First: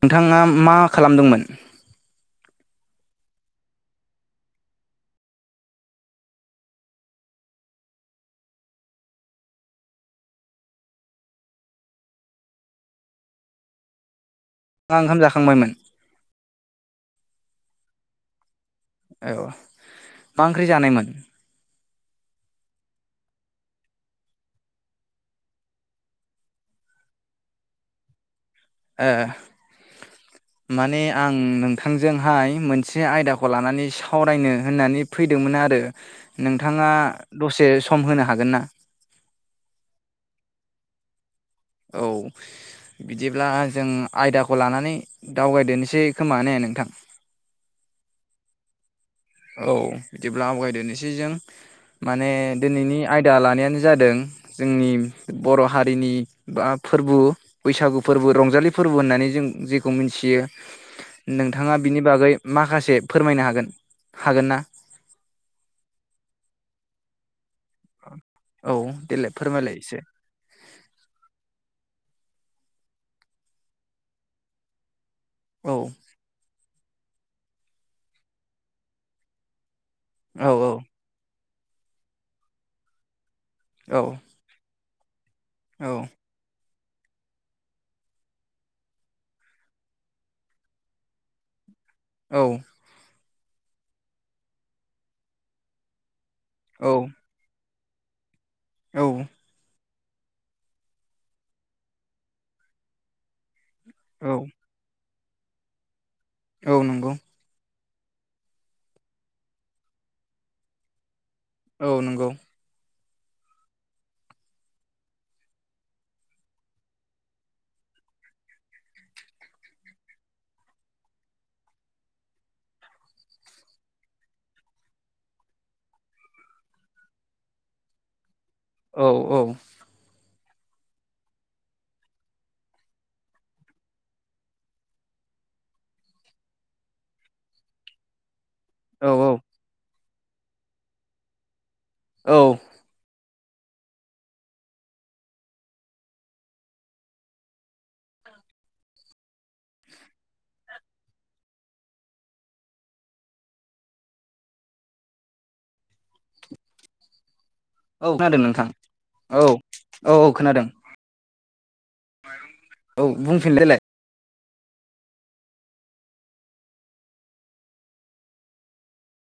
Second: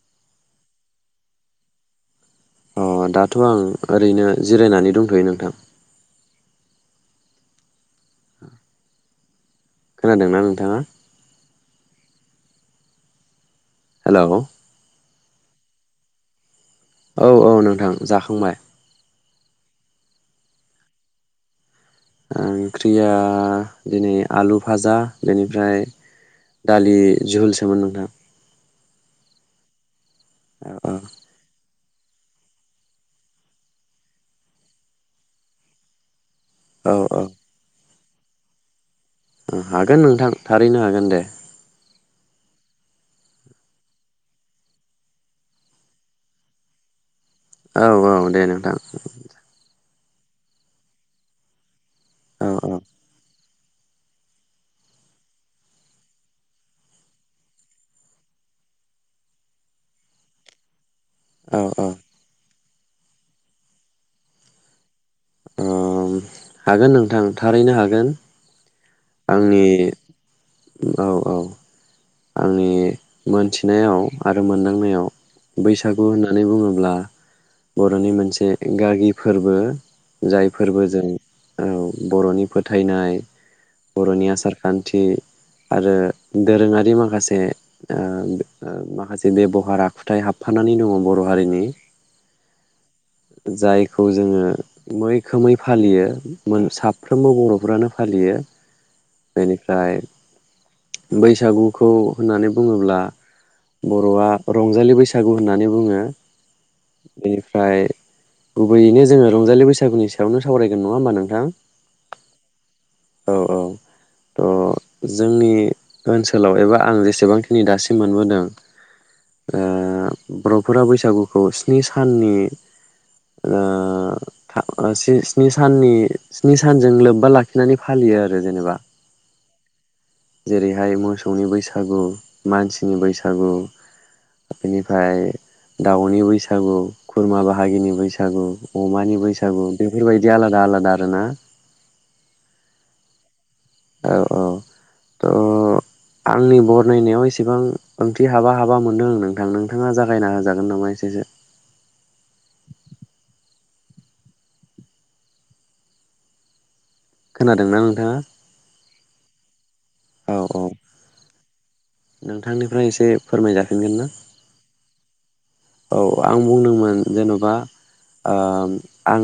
नोंथाङा मा खालामदोंमोन? अ दाथ' आं ओरैनो जिरायनानै दंथ'यो नोंथां। खोनादोंना नोंथाङा? हेलौ। आं ओंखाम जाखांबायमोन। औ औ नोंथां जाखांबाय। औ मा ओंख्रि जानायमोन? ओंख्रिया दिनै आलु भाजा बेनिफ्राय दालि जहुलसोमोन नोंथाङा। ए औ माने आं नों नींथांजोंहाय मोनसे आयदाखौ लानानै सावरायनो होननानै फैदोंमोन आरो नोंथाङा औ औ दसे समम होनो हागोन ना? हागोन नोंथां थारैनो हागोन दे। औ बिदिब्ला जों आयदाखौ लानानै दावगायदेरनोसै खोमाने नोंथां? औ औ दे नोंथां। औ बिदिब्ला आवगायदेरनोसै जों। माने औ औ दिनैनि आयदा लानायानो नो जादों जोंनि बर हारिनि बा फोरबो बैसागु फोरबो रंजालि फोरबो होननानै जों जेखौ मिथियो। औ नोंथाङा औ बिनि बागै माखासे फोरमायनो हागोन हागोना ओम हागोन नोंथां थारैनो हागोन औ देलाय आंनि फोरमायलाय एसे औ औ आंनि मोनथिनायाव आरो मोनदांनायाव औ बैसागु होननानै बुङोब्ला बरनि मोनसे गागि फोरबो औ औ जायफोरबो जों औ बर'नि फोथायनाय औ बर'नि आसारखान थि औ आरो दोरोङा रि माखासे ओ माखासे बेबहार आखुथाय हाबफानानै दङ बर हारिनि औ जायखौ जोङो मैखोमै फालियो मोन औ साफ्रोमबो बरफ्रानो फालियो औ बेनिफ्राय बैसागुखौ होननानै बुङोब्ला बर'आ औ रंजालि बै सागु होननानै बुङो औ नंगौ बेनिफ्राय गुबैयैनो जोङो रंजालि बैसागुनि सायावनो सावरायगोन नङा होमबा नोंथां औ नोंगौ औ औ अ जोंनि ओनसोलाव एबा आं जेसेबांखिनि दासिम मोनबोदों ओ बर'फोरा बैसागुखौ स्नि साननि ओ था ओ सि-स्नि सानजों लोब्बा लाखिनानै फालियो आ औ औ जेरैहाय मोसौनि बैसागु मानसिनि बैसागु बेनिफ्राय दाउनि बैसागु खुरमा बाहागिनि बैसागु अमानि औ औ बैसागु बे बेबायदि आला दा आला द आरोना औ औ औ थ आंनि बरनायनायाव एसेबां ओंथि हाबा हाबा मोनदों आं नोंथां नोंथाङा जागायना होजागोन नामा एसेसो खोनादोंना औ नोंथाङा खोनादों नोंथां औ औ औ खोनादों नोंथांनिफ्राय औ एसे बुंफिनलायलाय फोरमायजाफिनगोन ना औ आं बुंदोंमोन जेनबा ओम आं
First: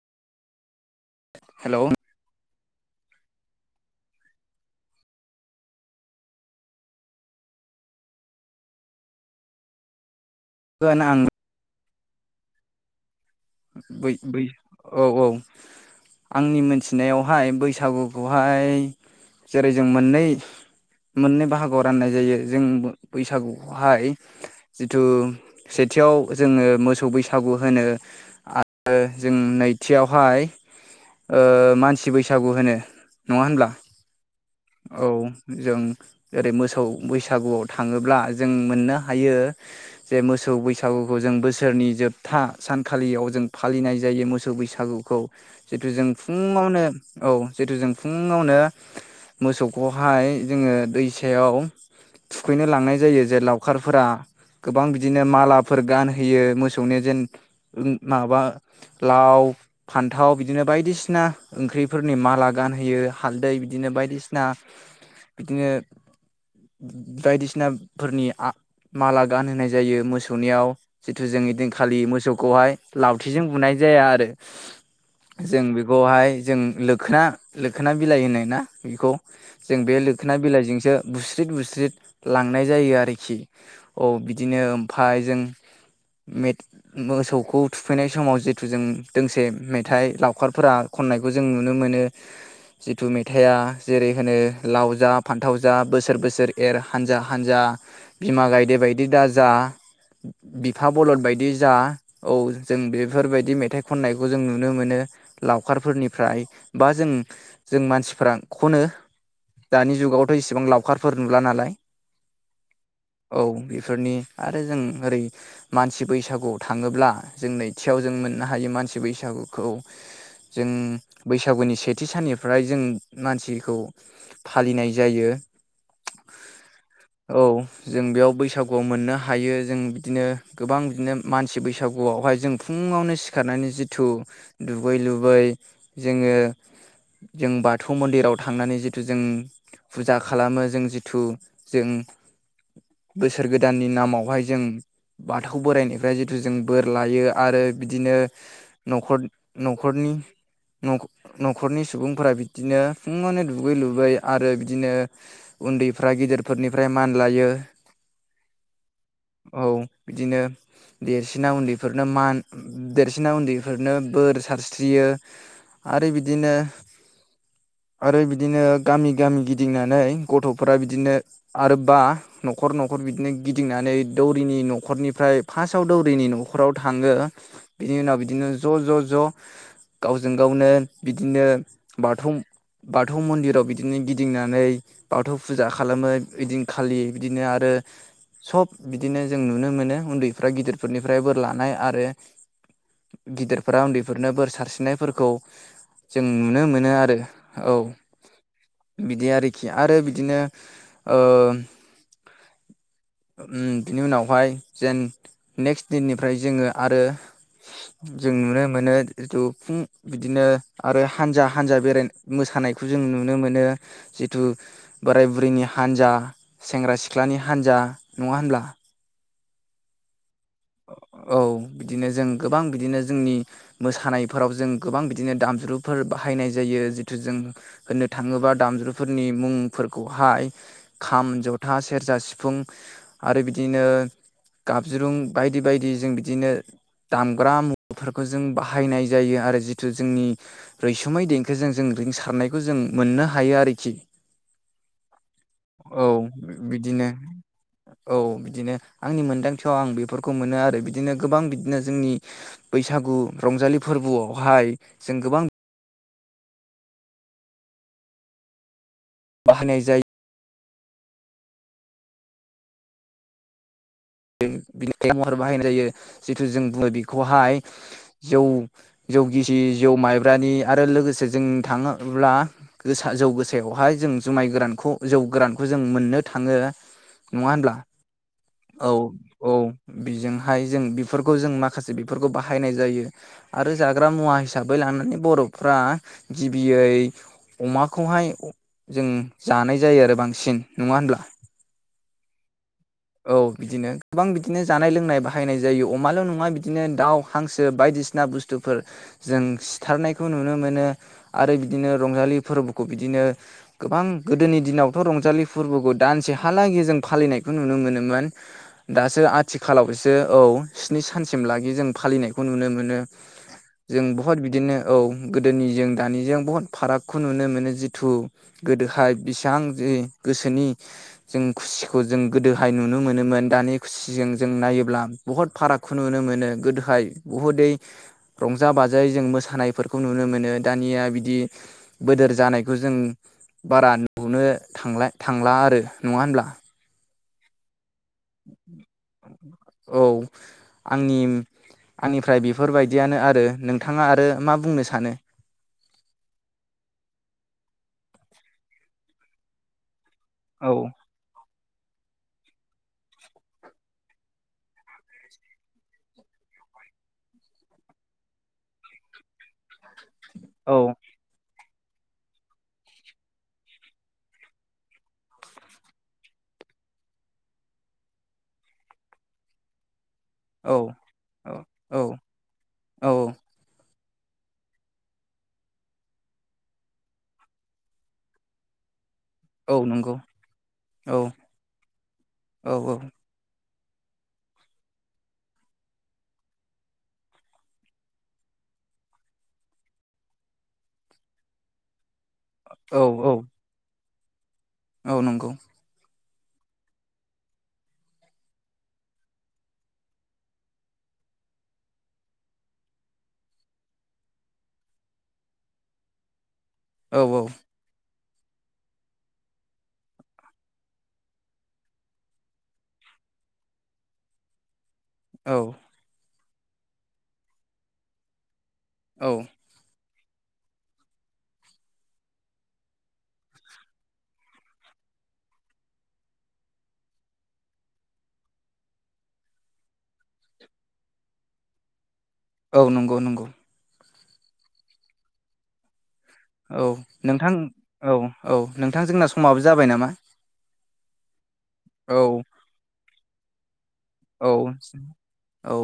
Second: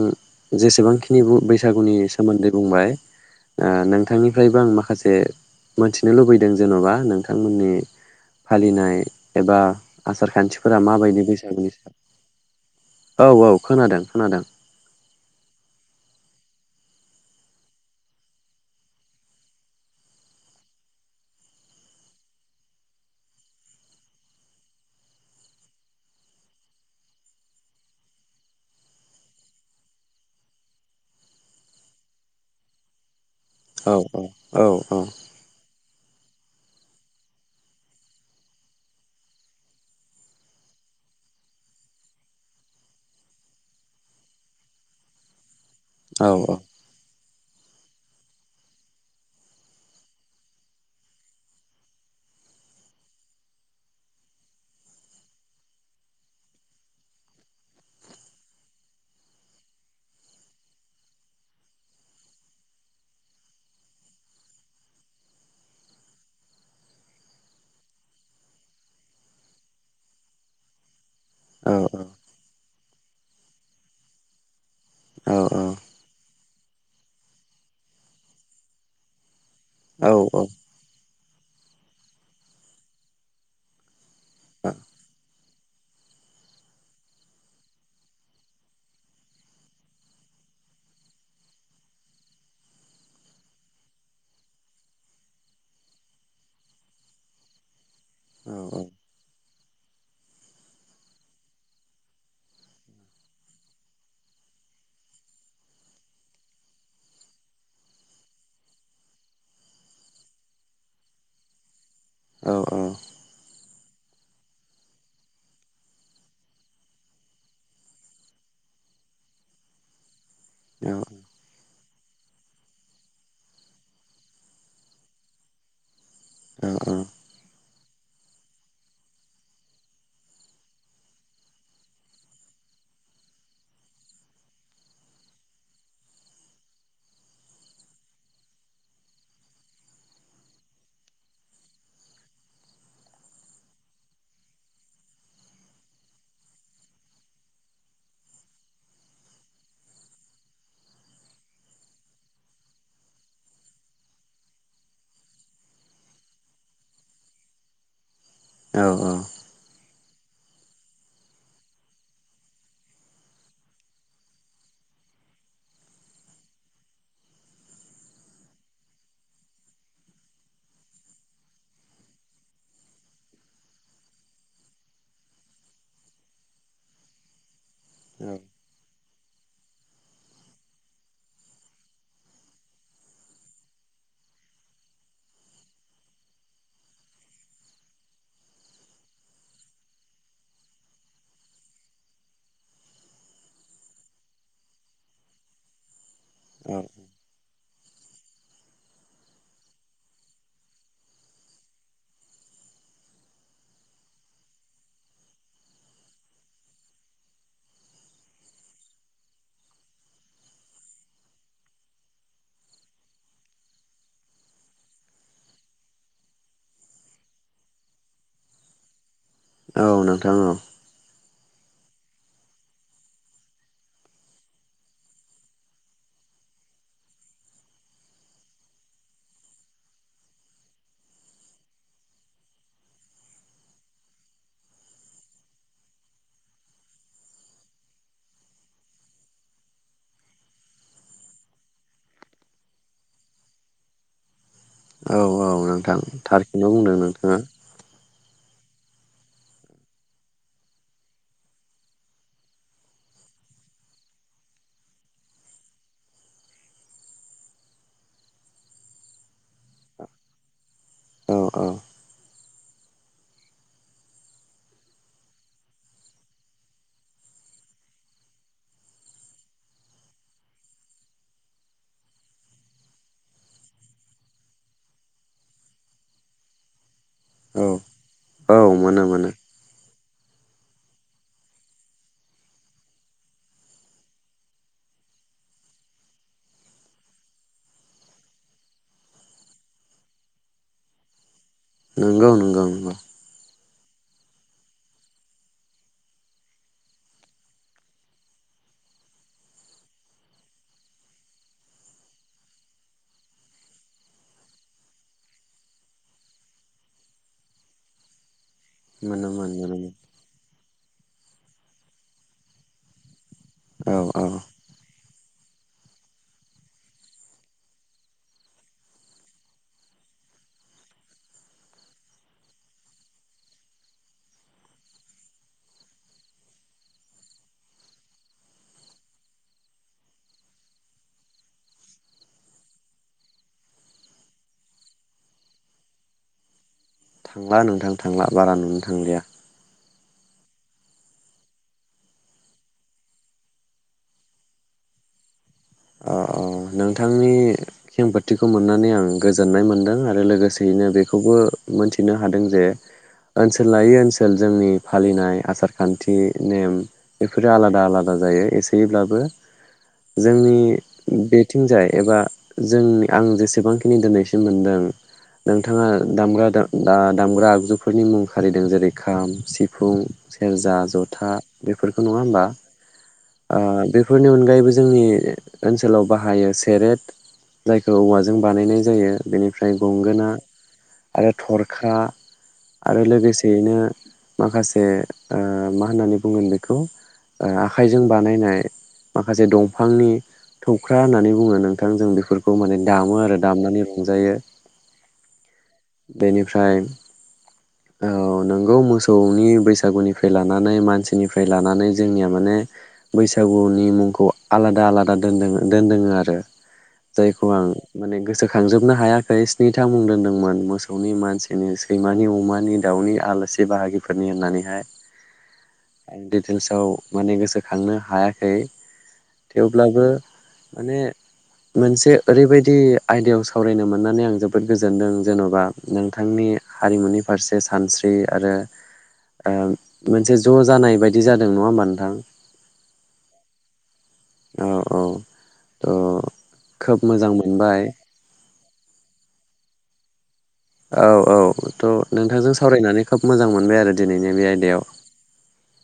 जेसेबांखि नि बु हेलौ बैसागुनि सोमोन्दै बुंबाय ओ नोंथांनिफ्रायबो आं माखासे मोनथिनो लुबैदों जेनबा नोंथांमोननि फालिनाय एबा आसार खान्थिफोरा होन आं माबायदि? [unintelligible] खोनादों बै खोनादों बै औ औ आंनि मोनथिनायावहाय बैसागुखौहाय जेरै जों मोननै मोननै बाहागोआव राननाय जायो जों बैसागुखौहाय जिथु सेथियाव जोङो मोसौ बैसागु होनो। आरो जों नैथियावहाय ओ मानसि बैसागु होनो। नङा होनब्ला औ औ औ जों जेरै मोसौ बैसागुआव थाङोब्ला जों मोननो हायो जे मोसौ बैसागुखौ जों बोसोरनि जोबथा सानखालियाव जों फालिनाय जायो मोसौ बैसागुखौ। जितु जों औ फुङावनो औ जितु जों फुङावनो मोसौखौहाय जोङो दैसायाव थुखैनो लांनाय जायो जे लावखारफोरा गोबां बिदिनो मालाफोर गानहोयो मोसौनि जेन माबा लाव फान्थाव बिदिनो बायदिसिना ओंख्रिफोरनि माला गानहोयो हालदै बिदिनो बायदिसिन ना बिदिनो बायदिसिनाफोरनि आ माला गानहोनाय जायो मोसौनियाव। जितु जों ओइदिनखालि मोसौखौहाय लावथिजों बुनाय जाया आरो औ औ जों बेखौहाय जों लोखोना लोखोना बिलाइ होनो ना बेखौ जों बे औ लोखोना औ बिलाइजोंसो बुस्रिद बुस्रिद लांनाय जायो आरोखि औ बिदिनो ओमफाय जों मे मोसौखौ थुखैनाय समाव जिथु जों दोंसे मेथाइ लावखारफोरा खननायखौ जों नुनो मोनो जिथु मेथाइआ जेरै होनो लाव जा फान्थाव जा बोसोर बोसोर एर हानजा हानजा बिमा गायदे बायदि दा जा बिफा बलद बायदि जा औ जों बेफोरबायदि मेथाइ खननायखौ जों नुनो मोनो लावखारफोरनिफ्राय बा जों जों मानसिफ्रा खनो दानि जुगावथ' इसिबां लावखारफोर नुला नालाय औ औ बेफोरनि आरो जों ओरै मानसि बैसागुआव थाङोब्ला जों नैथियाव जों मोननो हायो मानसि बैसागुखौ जों औ बैसागुनि सेथि साननिफ्राय जों मानसिखौ फालिनाय जायो औ जों बेयाव बैसागुआव मोननो हायो जों बिदिनो गोबां बिदिनो मानसि बैसागुआवहाय जों फुङावनो सिखारनानै जिथु दुगै लुबै जोङो जों बाथ थौ मन्दिराव थांनानै जिथु जों फुजा खालामो जों जिथु जों बोसोर गोदाननि नामावहाय जों बाथौ बोराइनिफ्राय जिथु जों बोर लायो आरो बिदिनो न'खर न'खरनि न'ख न'खरनि सुबुंफोरा बिद दिनो फुङावनो दुगै लुबै आरो बिदिनो उन्दैफ्रा गेदेरफोरनिफ्राय मान लायो। औ औ बिदिनो देरसिना उन्दैफोरनो मान देरसिना उन्दैफोरनो बोर सारस्रियो आरो बिदिनो आरो बिदिनो गामि गामि गिदिंनानै गथ'फोरा बिदिनो आरोबा न'खर न'खर बिदिनो गिदिंनानै दौरिनि न'खरनिफ्राय फासआव दौरिनि न'खराव थाङो बिनि उनाव बिदिनो ज' ज' ज' गावजों गावनो बिदिनो बाथौ बाथौ मन्दिराव बिदिनो गिदिंनानै बाथौ फुजा खालामो ओइदिनखालि बिदिनो आरो सब बिदिनो जों नुनो मोनो उन्दैफ्रा गिदिरफोरनिफ्राय बोर लानाय आरो गिदिरफ्रा उन्दैफोरनो बोर सारस्रिनायफोरखौ जों नुनो मोन औ बिदि आरोखि आरो बिदिनो ओम उम बिनि उनावहाय जेन नेक्स्ट दिननिफ्राय जोङो आरो जों नुनो मोनो जिथु फुं बिदिनो आरो हानजा हानजा बेराय मोसानायखौ जों नुनो मोनो जिथु बोराय बुरैनि हानजा सेंग्रा सिख्लानि हानजा नङा होनब्ला? औ नोंथां औ औ बिदिनो जों गोबां बिदिनो जोंनि मोसानायफोराव जों गोबां बिदिनो दामज्रुफोर बाहायनाय जायो जिथु जों होननो थाङोबा दामज्रुफोरनि मुंफोरखौहाय खाम, जथा, सेरजा, सिफुं आरो बिदिनो गाबज्रुं बायदि बायदि जों बिदिनो दामग्रा मुवाफोरखौ जों बाहायनाय जायो आरो जिथु जोंनि रैसुमै देंखोजों जों रिंसारनायखौ जों मोननो हायो आरोखि। औ औ नोंथां औ थारखौनो बुंदों बिदिनो नोंथाङा। औ बिदिनो आंनि मोनदांथियाव आं बेफोर खौ मोनो आरो बिदिनो गोबां बिदिनो जोंनि बैसागु रंजालि फोरबोआवहाय जों गोबां बाहायनाय जायो। अ अ बिनि महर बाहायनाय जायो जिथु जों बुङो बेखौहाय जौ जौ गिसि जौ माइब्रानि आरो लोगोसे जों थाङोब्ला गोसा जौ गोसायावहाय जों जुमाय गोरानखौ जौ गोरानखौ जों मोननो थाङो। नङा औ होनब्ला? औ मोनो मोनो औ बिजोंहाय जों बिफोरखौ जों माखासे बिफोरखौ बाहायनाय जायो आरो जाग्रा मुवा हिसाबै लानानै बरफ्रा गिबियै अमाखौहाय जों जानाय जायो आरो बांसिन नङा होनब्ला? नोंगौ नोंगौ नोंगौ औ बिदिनो गोबां बिदिनो जानाय लोंनाय बाहायनाय जायो अमाल नङा बिदिनो दाउ हांसो बायदिसिना बुस्थुफोर जों सिथारनायखौ नुनो मोनो आरो बिदिनो रंजालि फोरबोखौ बिदिनो गोबां गोदोनि दिनावथ रंजालि फोरबोखौ दानसेहालागै जों फालिनायखौ नुनो मोनोमोन दासो मोनोमोन मोनोमोन आथिखालावसो औ स्नि सानसिम लागि जों फालिनायखौ नुनो मोनो औ जों औ बहुत बिदिनो औ गोदोनिजों दानिजों बहुत फारागखौ नुनो मोनो जिथु गोदोहाय बेसेबां जि गोसोनि जों खुसिखौ जों गोदोहाय नुनो मोनोमोन दानि खुसिजों जों नायोब्ला बुहुत फारागखौ नुनो मोनो गोदोहाय बुहुदै रंजा बाजायै जों मोसानायफोरखौ नुनो मोनो दानिया बिदि बोदोर जानायखौ जों बारा नुनो थांला थांला आरो नङा होनब्ला? थांला नोंथां थांला बारा नुनो थांलिया औ आंनि आंनिफ्राय बेफोरबायदियानो आरो नोंथाङा आरो मा बुंनो सानो? अ अ नोंथांनि खेंफोरथिखौ मोननानै आं गोजोननाय मोनदों आ रो औ लोगोसेयैनो बेखौबो मोनथिनो हादों जे ओनसोल लायै ओनसोल जोंनि फालिनाय आसार खान्थि नेम बेफोरो आलादा आलादा जायो एसेयैब्लाबो जोंनि औ बे थिंजाय एबा जों आं जेसेबांखिनि दिनैसिम मोनदों नोंथाङा दामग्रा दा दा दामग्रा आगजुफोरनि मुं खारिदों जेरै खाम सिफुं औ सेरजा जथा औ बेफोरखौ नङा औ होमबा औ ओ बे बेफोरनि अनगायैबो जोंनि ओनसोलाव बाहायो सेरेट जायखौ औवाजों बानायनाय जायो बेनिफ्राय औ नंगौ गंगोना औ आरो थरखा औ आरो लोगोसेयैनो माखासे ओ मा होननानै बुंगोन बेखौ ओ आखाइजों बानायनाय माखासे दंफांनि खख्रा होननानै बुङो नोंथां जों बेफोर खौ माने औ दामो औ आरो दामनानै खुंजायो औ नंगौ बेनिफ्राय औ नोंगौ मोसौनि बैसागुनिफ्राय लानानै मानसिनिफ्राय लानानै जोंनिया माने बैसागुनि मुंखौ आलादा आलादा दोनदों दोनदों आरो औ औ जायखौ आं माने गोसो सोखांजोबनो हायाखै स्निथा मुं दोनदोंमोन मोसौनि मानसिनि सैमानि अमानि दाउनि आलासि बाहागिफोरनि होननानैहाय औ आं दिडिटेल्सआव माने गोसोखांनो हायाखै औ थेवब्लाबो माने मोनसे ओरैबायदि आयदायाव सावरायनो मोननानै आं जोबोद गोजोनदों जेनबा नोंथांनि हारिमुनि फारसे सानस्रि आरो ओ मोनसे ज जानाय बायदि जादों नङा होमबा नोंथां? औ नंगौ नंगौ। औ औ अ औ नोंथां औ औ नोंथां जोंना समाबो जाबाय नामा? [inaudible] औ औ त' औ नोंथांजों सावरायनानै खोब मोजां मोनबाय आरो दिनैनि बे औ आयदायाव औ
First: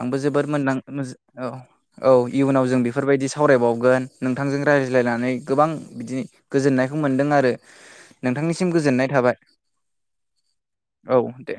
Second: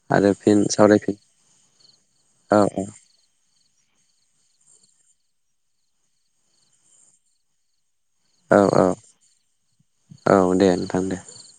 आंबो आरो जोबोद फिन मोनदां सावरायफिन औ औ इयुनाव जों बेफोरबायदि सावरायबावगोन नोंथांजों राय ज्लायनानै गोबां बिदि गोजोननायखौ मोन्दों आरो औ नोंथांनिसिम औ गोजोननाय थाबाय औ औ दे नोंथां औ दे।